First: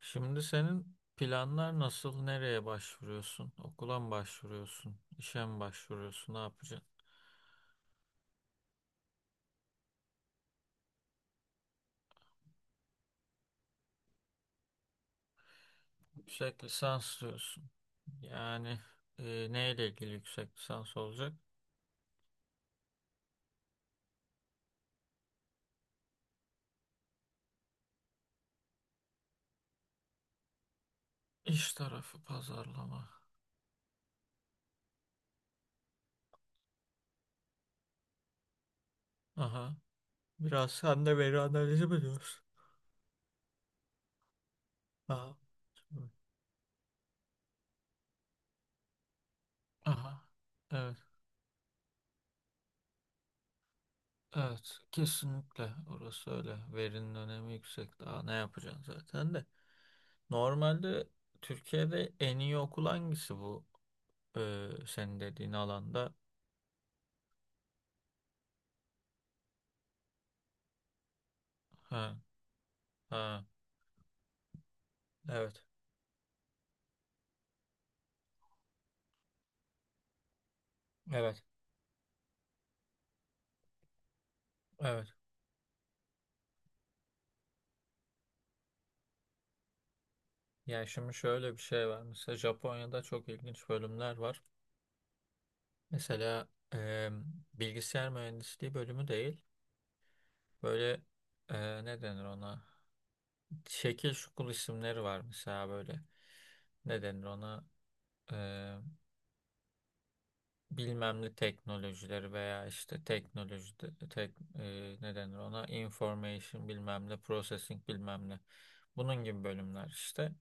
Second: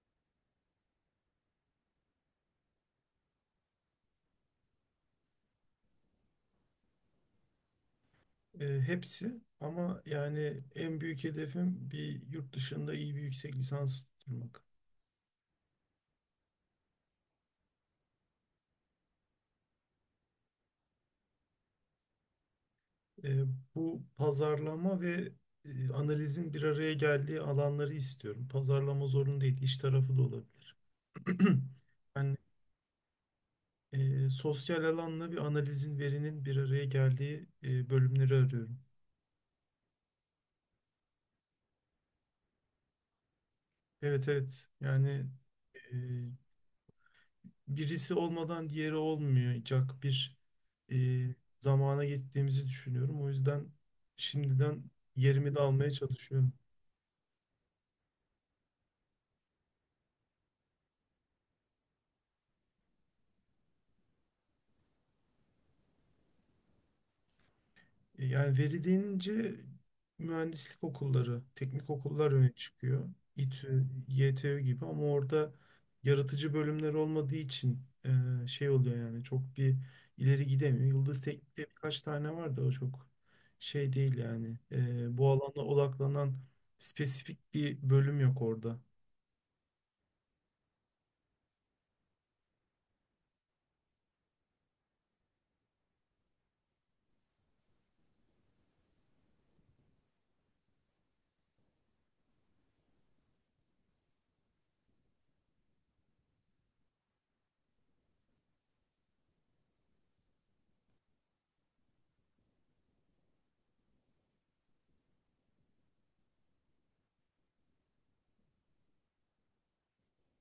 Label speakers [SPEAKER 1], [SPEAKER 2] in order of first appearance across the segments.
[SPEAKER 1] Şimdi senin planlar nasıl? Nereye başvuruyorsun? Okula mı başvuruyorsun? İşe mi başvuruyorsun? Ne yapacaksın?
[SPEAKER 2] Hepsi ama yani en büyük hedefim bir yurt dışında iyi bir yüksek lisans tutturmak.
[SPEAKER 1] Yüksek lisans diyorsun. Yani neyle ilgili yüksek lisans olacak?
[SPEAKER 2] E, Bu pazarlama ve analizin bir araya geldiği alanları istiyorum. Pazarlama zorunlu değil, iş tarafı da olabilir.
[SPEAKER 1] İş tarafı
[SPEAKER 2] Ben
[SPEAKER 1] pazarlama.
[SPEAKER 2] sosyal alanla bir analizin, verinin bir araya geldiği bölümleri arıyorum.
[SPEAKER 1] Aha. Biraz sen de veri analizi mi diyorsun?
[SPEAKER 2] Evet, evet, yani
[SPEAKER 1] Aha.
[SPEAKER 2] e, birisi olmadan diğeri olmayacak
[SPEAKER 1] Aha.
[SPEAKER 2] bir
[SPEAKER 1] Evet.
[SPEAKER 2] e, zamana gittiğimizi düşünüyorum. O yüzden
[SPEAKER 1] Evet.
[SPEAKER 2] şimdiden yerimi de
[SPEAKER 1] Kesinlikle.
[SPEAKER 2] almaya
[SPEAKER 1] Orası
[SPEAKER 2] çalışıyorum.
[SPEAKER 1] öyle. Verinin önemi yüksek. Daha ne yapacaksın zaten de. Normalde Türkiye'de en iyi okul hangisi bu? Senin dediğin alanda.
[SPEAKER 2] Yani veri deyince mühendislik okulları, teknik
[SPEAKER 1] Ha,
[SPEAKER 2] okullar öne çıkıyor.
[SPEAKER 1] ha,
[SPEAKER 2] İTÜ, YTÜ gibi ama orada
[SPEAKER 1] evet,
[SPEAKER 2] yaratıcı bölümler olmadığı için şey oluyor yani çok bir ileri gidemiyor. Yıldız
[SPEAKER 1] evet,
[SPEAKER 2] Teknik'te birkaç tane var da o çok şey değil yani.
[SPEAKER 1] evet.
[SPEAKER 2] Bu alana odaklanan spesifik bir bölüm yok orada.
[SPEAKER 1] Yani şimdi şöyle bir şey var. Mesela Japonya'da çok ilginç bölümler var. Mesela e, bilgisayar mühendisliği bölümü değil. Böyle ne denir ona? Şekil şukul isimleri var mesela böyle. Ne denir ona? E, bilmem ne teknolojileri veya işte teknoloji de- tek, e, ne denir ona? Information bilmem ne, processing bilmem ne. Bunun gibi bölümler işte.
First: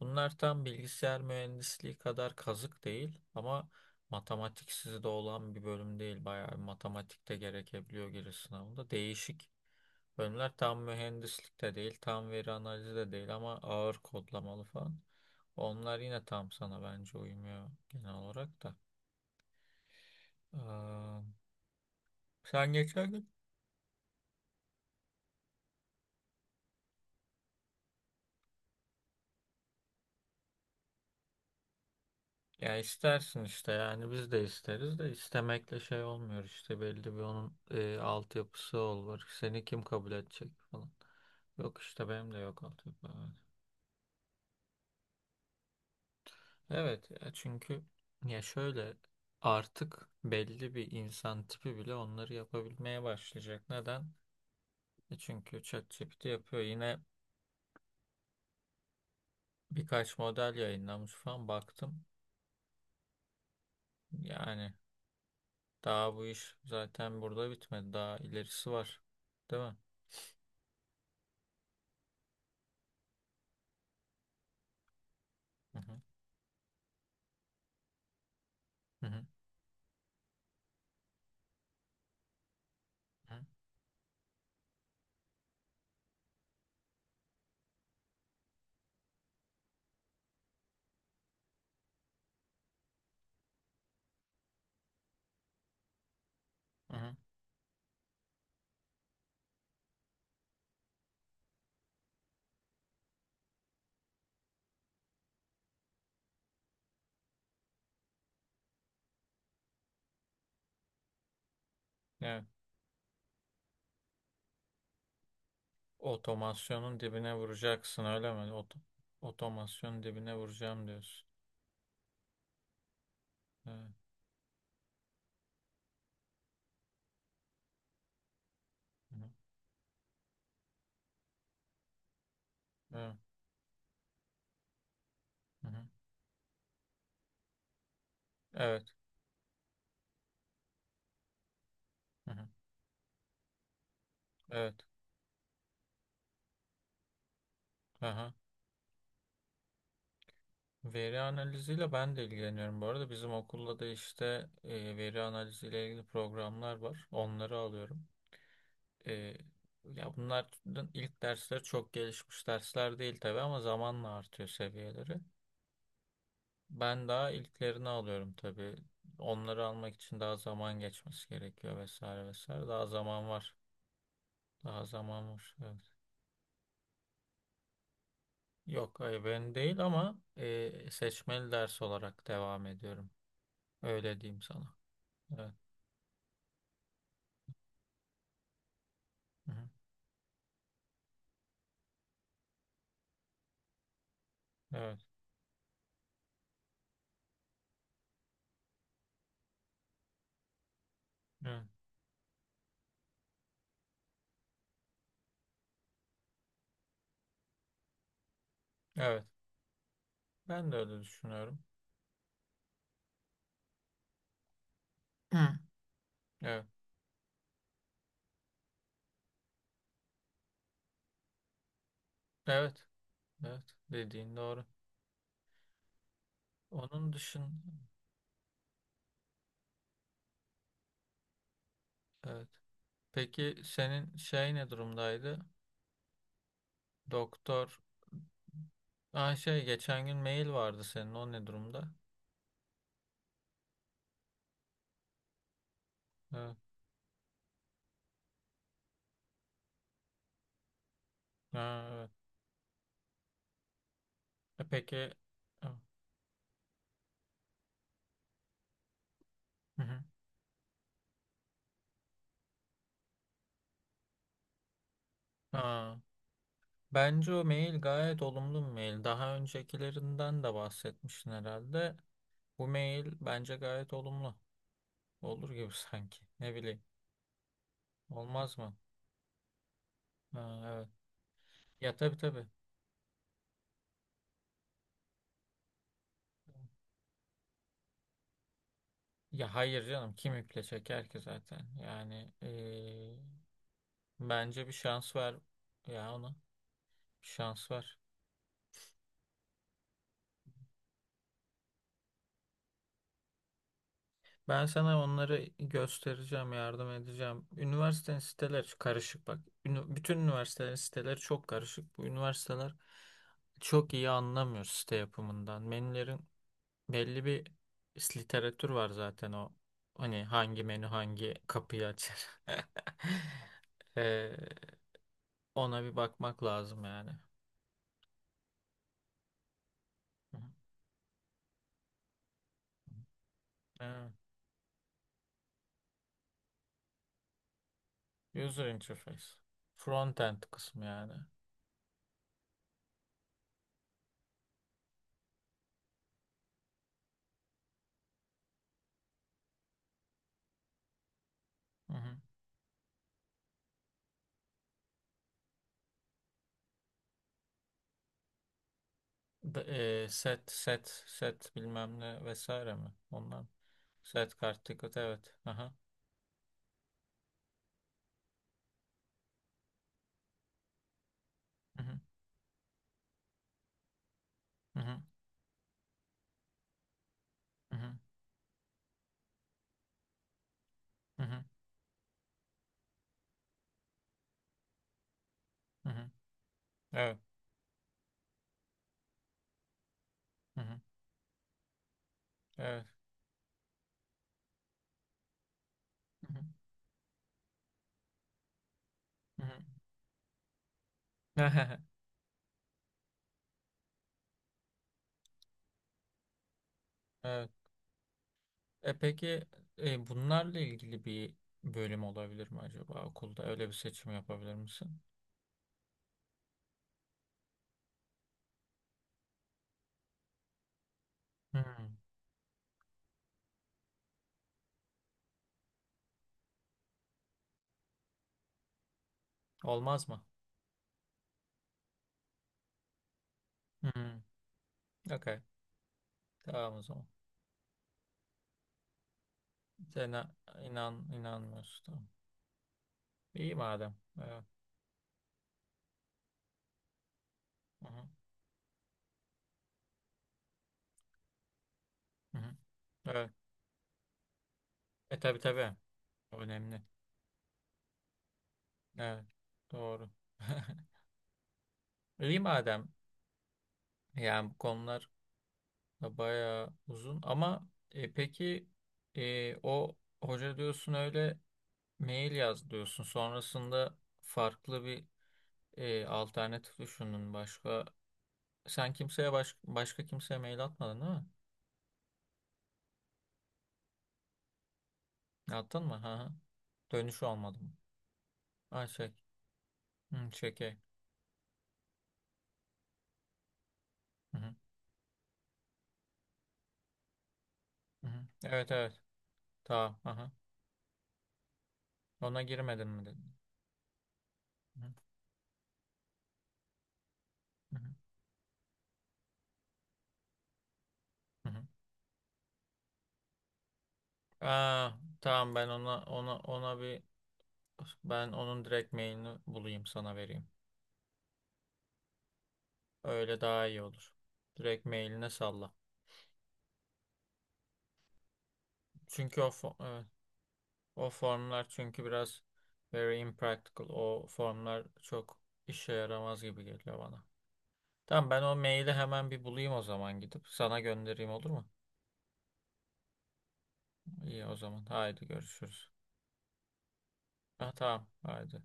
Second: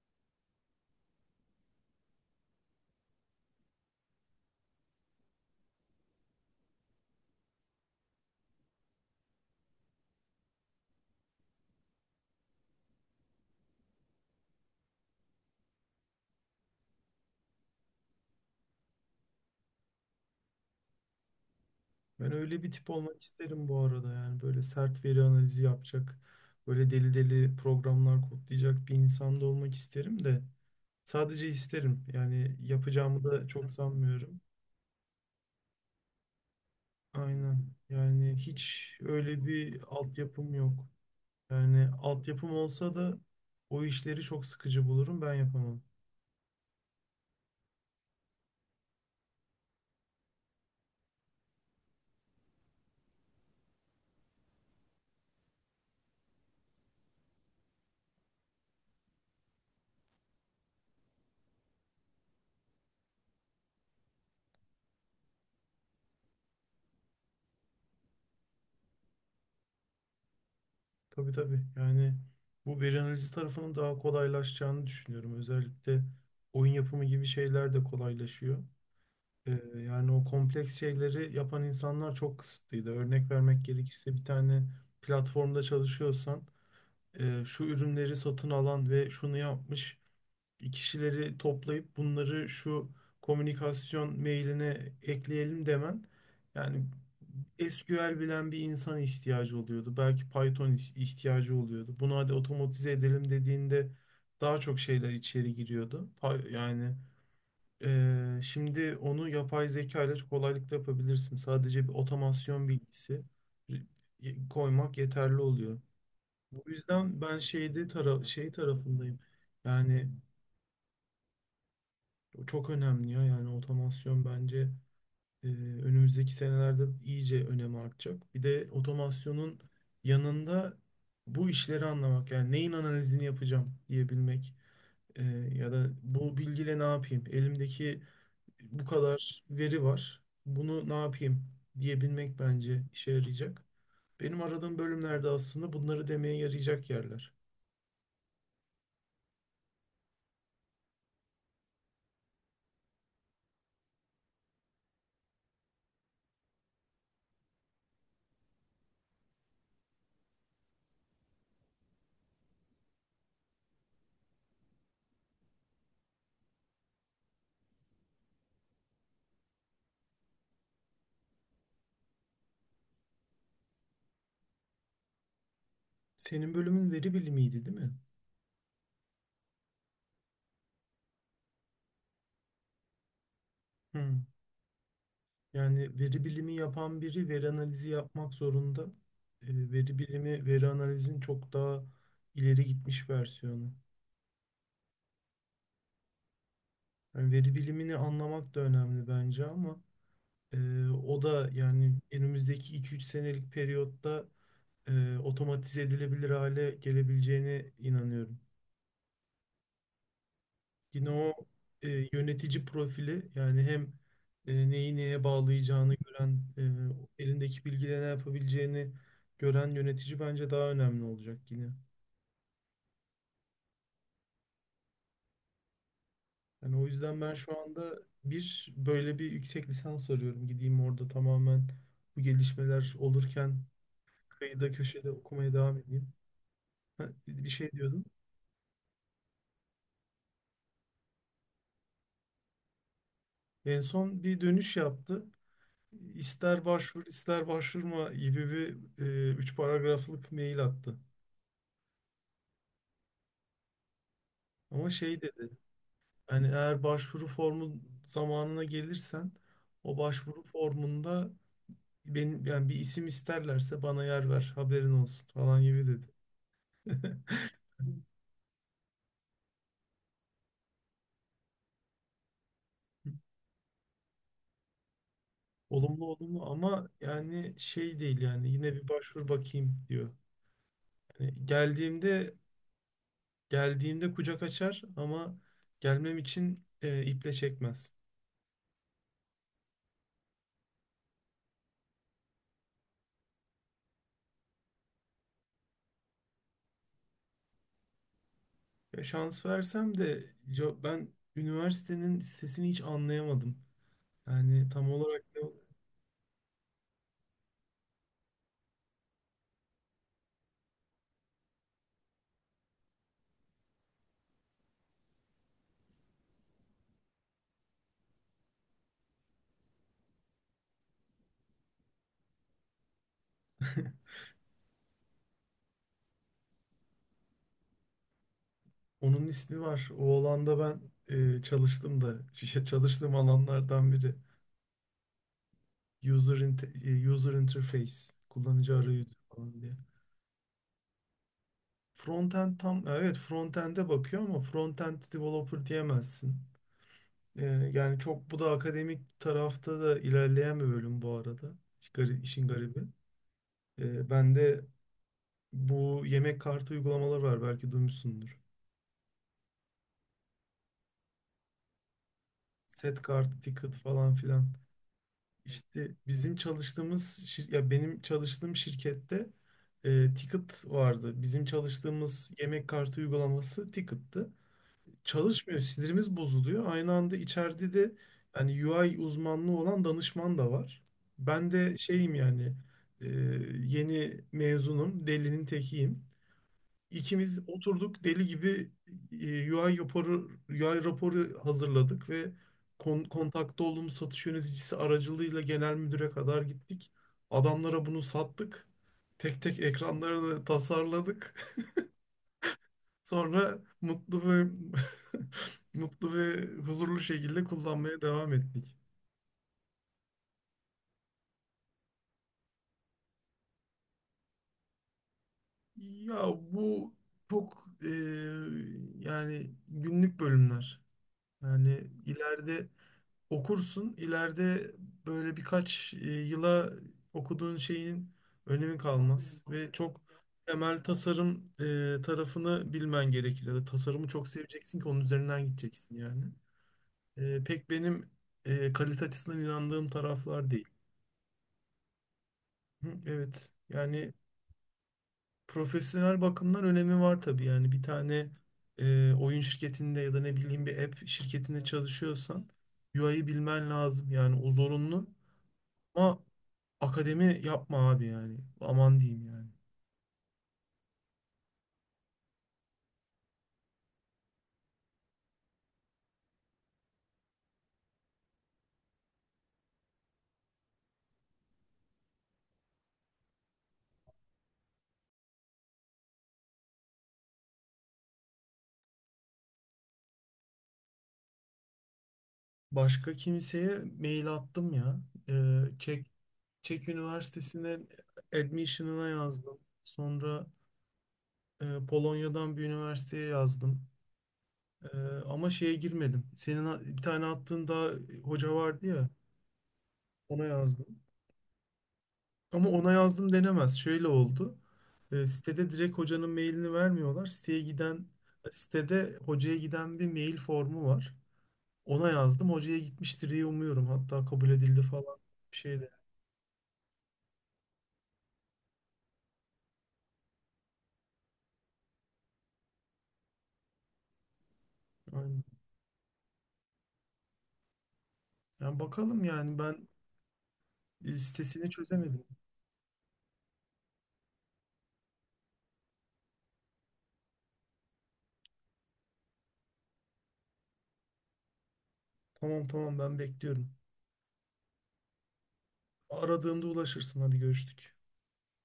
[SPEAKER 1] Bunlar tam bilgisayar mühendisliği kadar kazık değil ama matematiksiz de olan bir bölüm değil. Bayağı bir matematik de gerekebiliyor giriş sınavında. Değişik bölümler tam mühendislik de değil, tam veri analizi de değil ama ağır kodlamalı falan. Onlar yine tam sana bence uymuyor genel olarak da. Ee,
[SPEAKER 2] Ben öyle bir
[SPEAKER 1] sen
[SPEAKER 2] tip
[SPEAKER 1] geçen
[SPEAKER 2] olmak
[SPEAKER 1] gün.
[SPEAKER 2] isterim bu arada, yani böyle sert veri analizi yapacak, böyle deli deli programlar kodlayacak bir insan da olmak isterim de sadece isterim yani,
[SPEAKER 1] Ya
[SPEAKER 2] yapacağımı
[SPEAKER 1] istersin
[SPEAKER 2] da
[SPEAKER 1] işte
[SPEAKER 2] çok
[SPEAKER 1] yani biz
[SPEAKER 2] sanmıyorum.
[SPEAKER 1] de isteriz de istemekle şey olmuyor işte belli bir onun
[SPEAKER 2] Aynen, yani
[SPEAKER 1] altyapısı
[SPEAKER 2] hiç
[SPEAKER 1] olur.
[SPEAKER 2] öyle
[SPEAKER 1] Seni
[SPEAKER 2] bir
[SPEAKER 1] kim kabul edecek
[SPEAKER 2] altyapım yok.
[SPEAKER 1] falan. Yok
[SPEAKER 2] Yani
[SPEAKER 1] işte benim de
[SPEAKER 2] altyapım
[SPEAKER 1] yok
[SPEAKER 2] olsa
[SPEAKER 1] altyapı.
[SPEAKER 2] da
[SPEAKER 1] Evet.
[SPEAKER 2] o işleri çok sıkıcı bulurum, ben yapamam.
[SPEAKER 1] Evet, ya çünkü ya şöyle artık belli bir insan tipi bile onları yapabilmeye başlayacak. Neden? E çünkü ChatGPT yapıyor. Yine birkaç model yayınlamış falan baktım. Yani daha bu iş zaten burada bitmedi. Daha ilerisi var. Değil mi?
[SPEAKER 2] Tabii, tabii, yani bu veri analizi tarafının daha kolaylaşacağını düşünüyorum.
[SPEAKER 1] Hı hı.
[SPEAKER 2] Özellikle oyun yapımı gibi şeyler de kolaylaşıyor.
[SPEAKER 1] Hı
[SPEAKER 2] Yani o kompleks şeyleri yapan insanlar çok kısıtlıydı. Örnek
[SPEAKER 1] hı.
[SPEAKER 2] vermek gerekirse bir tane platformda çalışıyorsan şu ürünleri satın alan ve şunu yapmış kişileri toplayıp bunları şu komünikasyon mailine ekleyelim demen, yani
[SPEAKER 1] Hı hı.
[SPEAKER 2] SQL bilen bir insan ihtiyacı oluyordu. Belki Python ihtiyacı oluyordu. Bunu hadi otomatize edelim dediğinde daha çok şeyler içeri giriyordu. Yani şimdi onu yapay zeka ile çok kolaylıkla yapabilirsin. Sadece bir
[SPEAKER 1] Evet.
[SPEAKER 2] otomasyon bilgisi koymak yeterli oluyor. Bu
[SPEAKER 1] Otomasyonun
[SPEAKER 2] yüzden
[SPEAKER 1] dibine
[SPEAKER 2] ben
[SPEAKER 1] vuracaksın öyle
[SPEAKER 2] şey
[SPEAKER 1] mi?
[SPEAKER 2] tarafındayım.
[SPEAKER 1] Otomasyonun
[SPEAKER 2] Yani
[SPEAKER 1] dibine vuracağım diyorsun.
[SPEAKER 2] o çok önemli ya. Yani
[SPEAKER 1] Evet.
[SPEAKER 2] otomasyon bence önümüzdeki senelerde iyice önemi artacak. Bir de otomasyonun yanında bu işleri anlamak, yani neyin analizini yapacağım diyebilmek, e,
[SPEAKER 1] Hı
[SPEAKER 2] ya
[SPEAKER 1] hı.
[SPEAKER 2] da bu bilgiyle ne yapayım? Elimdeki bu
[SPEAKER 1] Evet.
[SPEAKER 2] kadar veri var. Bunu ne yapayım
[SPEAKER 1] Hı hı. Evet.
[SPEAKER 2] diyebilmek
[SPEAKER 1] Hı hı.
[SPEAKER 2] bence işe yarayacak. Benim
[SPEAKER 1] Evet.
[SPEAKER 2] aradığım bölümlerde aslında bunları demeye yarayacak yerler.
[SPEAKER 1] Aha. Veri analiziyle ben de ilgileniyorum. Bu arada bizim okulda da işte veri analiziyle ilgili programlar var. Onları alıyorum. E, ya bunların ilk dersleri çok gelişmiş dersler değil tabii ama zamanla artıyor seviyeleri. Ben daha ilklerini alıyorum tabii. Onları almak için daha zaman geçmesi gerekiyor vesaire vesaire. Daha zaman var. Daha zaman var. Evet.
[SPEAKER 2] Senin bölümün veri bilimiydi, değil mi?
[SPEAKER 1] Yok, hayır ben değil ama seçmeli ders olarak devam ediyorum.
[SPEAKER 2] Hı.
[SPEAKER 1] Öyle diyeyim sana. Evet.
[SPEAKER 2] Yani veri bilimi yapan biri veri analizi yapmak zorunda.
[SPEAKER 1] Hı-hı.
[SPEAKER 2] Veri bilimi, veri analizin çok daha ileri gitmiş versiyonu.
[SPEAKER 1] Evet.
[SPEAKER 2] Yani veri bilimini anlamak da önemli bence, ama o da
[SPEAKER 1] Evet.
[SPEAKER 2] yani önümüzdeki iki üç senelik periyotta otomatize edilebilir hale gelebileceğine inanıyorum.
[SPEAKER 1] Evet. Ben de öyle
[SPEAKER 2] Yine o
[SPEAKER 1] düşünüyorum.
[SPEAKER 2] yönetici profili, yani hem neyi neye
[SPEAKER 1] Hı.
[SPEAKER 2] bağlayacağını gören,
[SPEAKER 1] Evet.
[SPEAKER 2] elindeki bilgiyle ne yapabileceğini gören yönetici bence daha önemli olacak yine.
[SPEAKER 1] Evet. Evet. Dediğin doğru.
[SPEAKER 2] Yani o
[SPEAKER 1] Onun
[SPEAKER 2] yüzden ben şu
[SPEAKER 1] dışın
[SPEAKER 2] anda bir böyle bir yüksek lisans arıyorum. Gideyim orada tamamen bu
[SPEAKER 1] evet.
[SPEAKER 2] gelişmeler
[SPEAKER 1] Peki
[SPEAKER 2] olurken
[SPEAKER 1] senin şey ne
[SPEAKER 2] kıyıda köşede
[SPEAKER 1] durumdaydı?
[SPEAKER 2] okumaya devam edeyim. Ha, bir
[SPEAKER 1] Doktor.
[SPEAKER 2] şey diyordum.
[SPEAKER 1] Aa şey geçen gün mail vardı senin o ne durumda?
[SPEAKER 2] En son bir dönüş yaptı.
[SPEAKER 1] Evet.
[SPEAKER 2] İster başvur ister başvurma gibi bir üç paragraflık mail attı.
[SPEAKER 1] Ha, evet. E
[SPEAKER 2] Ama
[SPEAKER 1] peki
[SPEAKER 2] şey dedi,
[SPEAKER 1] ha,
[SPEAKER 2] hani eğer başvuru formu zamanına gelirsen
[SPEAKER 1] hı
[SPEAKER 2] o
[SPEAKER 1] hı.
[SPEAKER 2] başvuru formunda benim, yani bir isim isterlerse bana yer ver, haberin olsun falan gibi
[SPEAKER 1] Ha,
[SPEAKER 2] dedi.
[SPEAKER 1] bence o mail gayet olumlu bir mail. Daha öncekilerinden de bahsetmiştin herhalde. Bu mail bence gayet olumlu. Olur gibi
[SPEAKER 2] Olumlu,
[SPEAKER 1] sanki.
[SPEAKER 2] olumlu
[SPEAKER 1] Ne bileyim.
[SPEAKER 2] ama yani şey değil yani,
[SPEAKER 1] Olmaz mı?
[SPEAKER 2] yine bir başvur bakayım diyor.
[SPEAKER 1] Ha, evet.
[SPEAKER 2] Yani
[SPEAKER 1] Ya tabii
[SPEAKER 2] geldiğimde
[SPEAKER 1] tabii.
[SPEAKER 2] geldiğimde kucak açar ama gelmem için iple çekmez.
[SPEAKER 1] Ya hayır canım kim iple çeker ki zaten. Yani bence bir şans ver ya ona. Bir şans ver.
[SPEAKER 2] Ya şans versem de ya ben üniversitenin sitesini hiç anlayamadım.
[SPEAKER 1] Ben
[SPEAKER 2] Yani tam
[SPEAKER 1] sana
[SPEAKER 2] olarak
[SPEAKER 1] onları
[SPEAKER 2] ne-
[SPEAKER 1] göstereceğim, yardım edeceğim. Üniversitenin siteleri karışık bak. Bütün üniversitelerin siteleri çok karışık. Bu üniversiteler çok iyi anlamıyor site yapımından. Menülerin belli bir literatür var zaten o. Hani hangi menü hangi kapıyı açar. Ee, ona bir bakmak lazım yani.
[SPEAKER 2] Onun ismi var. O
[SPEAKER 1] Hı hı.
[SPEAKER 2] alanda ben çalıştım da çalıştığım alanlardan
[SPEAKER 1] Evet.
[SPEAKER 2] biri. User, inte- user interface,
[SPEAKER 1] User
[SPEAKER 2] kullanıcı arayüzü
[SPEAKER 1] interface.
[SPEAKER 2] falan diye.
[SPEAKER 1] Frontend kısmı yani.
[SPEAKER 2] Frontend, tam evet, frontend'e bakıyor ama frontend developer diyemezsin. E, Yani çok bu da akademik tarafta da ilerleyen bir bölüm bu arada.
[SPEAKER 1] Hı hı.
[SPEAKER 2] İşin garibi. Ben de. Bu yemek kartı uygulamaları var, belki duymuşsundur.
[SPEAKER 1] Set set set bilmem ne vesaire mi?
[SPEAKER 2] Set kart,
[SPEAKER 1] Ondan
[SPEAKER 2] ticket falan
[SPEAKER 1] set
[SPEAKER 2] filan.
[SPEAKER 1] kart ticket evet. Aha.
[SPEAKER 2] İşte ya benim çalıştığım şirkette ticket vardı. Bizim
[SPEAKER 1] Hı hı.
[SPEAKER 2] çalıştığımız yemek kartı uygulaması ticket'tı.
[SPEAKER 1] Hı hı.
[SPEAKER 2] Çalışmıyor, sinirimiz bozuluyor. Aynı anda içeride
[SPEAKER 1] Hı hı.
[SPEAKER 2] de yani UI uzmanlığı olan danışman da var.
[SPEAKER 1] Hı hı.
[SPEAKER 2] Ben de şeyim yani, e, yeni mezunum, delinin
[SPEAKER 1] Hı
[SPEAKER 2] tekiyim.
[SPEAKER 1] hı. Evet.
[SPEAKER 2] İkimiz oturduk deli gibi UI raporu,
[SPEAKER 1] Hı hı.
[SPEAKER 2] UI raporu hazırladık ve
[SPEAKER 1] Evet.
[SPEAKER 2] kontakta olduğumuz satış yöneticisi aracılığıyla genel müdüre
[SPEAKER 1] Hı hı.
[SPEAKER 2] kadar gittik. Adamlara bunu sattık. Tek
[SPEAKER 1] Hı
[SPEAKER 2] tek ekranlarını tasarladık.
[SPEAKER 1] hı.
[SPEAKER 2] Sonra mutlu ve mutlu ve huzurlu şekilde
[SPEAKER 1] Evet.
[SPEAKER 2] kullanmaya devam ettik.
[SPEAKER 1] E peki bunlarla ilgili bir bölüm olabilir mi acaba okulda? Öyle bir seçim yapabilir misin?
[SPEAKER 2] Ya bu çok yani günlük bölümler.
[SPEAKER 1] Hı.
[SPEAKER 2] Yani ileride okursun. İleride böyle birkaç yıla okuduğun şeyin önemi kalmaz ve çok
[SPEAKER 1] Olmaz mı?
[SPEAKER 2] temel tasarım tarafını bilmen gerekir. Ya da tasarımı
[SPEAKER 1] Hı.
[SPEAKER 2] çok seveceksin ki onun
[SPEAKER 1] Okay.
[SPEAKER 2] üzerinden gideceksin yani.
[SPEAKER 1] Tamam o zaman.
[SPEAKER 2] Pek benim kalite açısından inandığım
[SPEAKER 1] Sen
[SPEAKER 2] taraflar değil.
[SPEAKER 1] inanmıyorsun. Tamam.
[SPEAKER 2] Hı, evet.
[SPEAKER 1] İyi madem.
[SPEAKER 2] Yani
[SPEAKER 1] Evet.
[SPEAKER 2] profesyonel bakımdan önemi var tabii. Yani bir
[SPEAKER 1] Hı hı.
[SPEAKER 2] tane oyun şirketinde ya da ne bileyim bir app şirketinde
[SPEAKER 1] Hı
[SPEAKER 2] çalışıyorsan
[SPEAKER 1] hı.
[SPEAKER 2] UI'yi
[SPEAKER 1] Evet.
[SPEAKER 2] bilmen lazım. Yani o zorunlu.
[SPEAKER 1] E tabii tabii.
[SPEAKER 2] Ama
[SPEAKER 1] Önemli.
[SPEAKER 2] akademi yapma abi yani. Aman
[SPEAKER 1] Evet.
[SPEAKER 2] diyeyim yani.
[SPEAKER 1] Doğru. İyi madem. Yani bu konular da bayağı uzun ama peki o hoca diyorsun öyle mail yaz diyorsun. Sonrasında farklı bir alternatif düşündün başka. Sen kimseye başka kimseye mail atmadın değil mi?
[SPEAKER 2] Başka kimseye mail attım ya. Ee,
[SPEAKER 1] Attın mı?
[SPEAKER 2] Çek,
[SPEAKER 1] Hı hı.
[SPEAKER 2] Çek
[SPEAKER 1] Dönüş olmadı mı?
[SPEAKER 2] Üniversitesi'ne
[SPEAKER 1] Ay
[SPEAKER 2] admission'ına
[SPEAKER 1] çek.
[SPEAKER 2] yazdım.
[SPEAKER 1] Hı,
[SPEAKER 2] Sonra
[SPEAKER 1] çeke.
[SPEAKER 2] Polonya'dan bir üniversiteye yazdım.
[SPEAKER 1] Hı hı.
[SPEAKER 2] Ee, Ama şeye girmedim. Senin bir tane attığın daha
[SPEAKER 1] Hı hı.
[SPEAKER 2] hoca
[SPEAKER 1] Evet
[SPEAKER 2] vardı
[SPEAKER 1] evet.
[SPEAKER 2] ya.
[SPEAKER 1] Tamam. Hı hı.
[SPEAKER 2] Ona yazdım.
[SPEAKER 1] Ona
[SPEAKER 2] Ama
[SPEAKER 1] girmedin
[SPEAKER 2] ona
[SPEAKER 1] mi dedin?
[SPEAKER 2] yazdım denemez. Şöyle oldu.
[SPEAKER 1] Hı hı.
[SPEAKER 2] Sitede direkt hocanın mailini vermiyorlar.
[SPEAKER 1] Hı hı.
[SPEAKER 2] Sitede hocaya giden bir mail formu var.
[SPEAKER 1] Hı hı.
[SPEAKER 2] Ona yazdım. Hocaya gitmiştir diye umuyorum. Hatta kabul edildi
[SPEAKER 1] Aa,
[SPEAKER 2] falan
[SPEAKER 1] tamam
[SPEAKER 2] bir
[SPEAKER 1] ben
[SPEAKER 2] şey de.
[SPEAKER 1] ona bir ben onun direkt mailini bulayım sana vereyim. Öyle daha iyi olur. Direkt mailine
[SPEAKER 2] Aynen.
[SPEAKER 1] salla.
[SPEAKER 2] Yani bakalım
[SPEAKER 1] Çünkü
[SPEAKER 2] yani, ben
[SPEAKER 1] evet, o formlar
[SPEAKER 2] sitesini
[SPEAKER 1] çünkü
[SPEAKER 2] çözemedim.
[SPEAKER 1] biraz very impractical. O formlar çok işe yaramaz gibi geliyor bana. Tamam ben o maili hemen bir bulayım o zaman gidip sana göndereyim olur mu?
[SPEAKER 2] Tamam, tamam, ben bekliyorum.
[SPEAKER 1] İyi o zaman. Haydi görüşürüz.
[SPEAKER 2] Aradığımda ulaşırsın. Hadi
[SPEAKER 1] Ha,
[SPEAKER 2] görüştük.
[SPEAKER 1] tamam. Haydi.